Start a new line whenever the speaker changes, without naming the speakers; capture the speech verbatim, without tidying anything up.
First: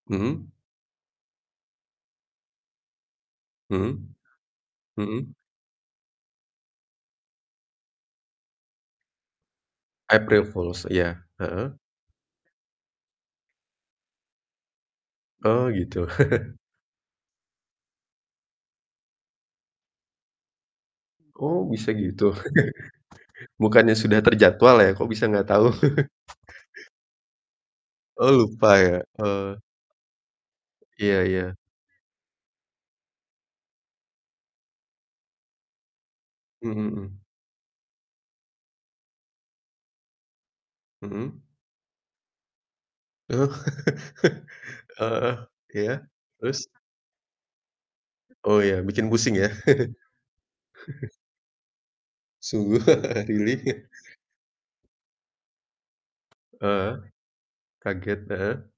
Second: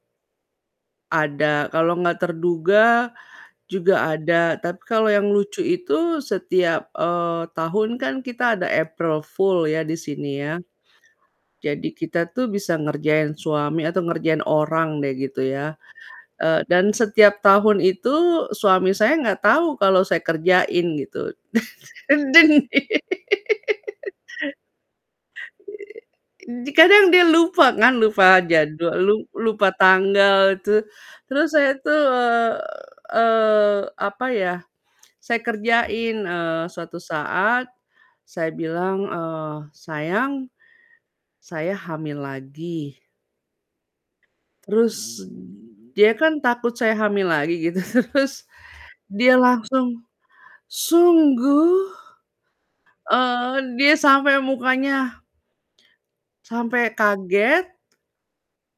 Mhm.
Ada, kalau nggak terduga, juga
Mhm,
ada tapi kalau yang
mhm.
lucu itu setiap, eee, tahun kan kita ada April Fool ya di sini
April
ya,
Fools? Iya, heeh.
jadi kita tuh bisa ngerjain suami atau ngerjain orang deh gitu
Oh
ya,
gitu.
eee, dan setiap tahun itu suami saya enggak tahu kalau saya kerjain gitu.
Oh bisa gitu,
Dan Dan
bukannya sudah terjadwal ya kok bisa gak tau?
Di kadang dia lupa ngan lupa
Oh lupa
jadwal,
ya,
lu
eh.
lupa tanggal tuh
Iya
terus
iya.
saya tuh, eee eee, apa ya, saya kerjain, eee,
Mmm,
suatu
mhm.
saat, saya bilang, eee, "Sayang,
Mhm.
saya hamil lagi."
Oh,
Terus,
heeh, iya,
dia kan
terus?
takut saya hamil lagi gitu terus
Oh ya bikin pusing
dia
ya?
langsung, "Sungguh?"
Sungguh,
Eee,
really.
dia sampe mukanya
Heeh,
Sampai kaget
kaget, heeh.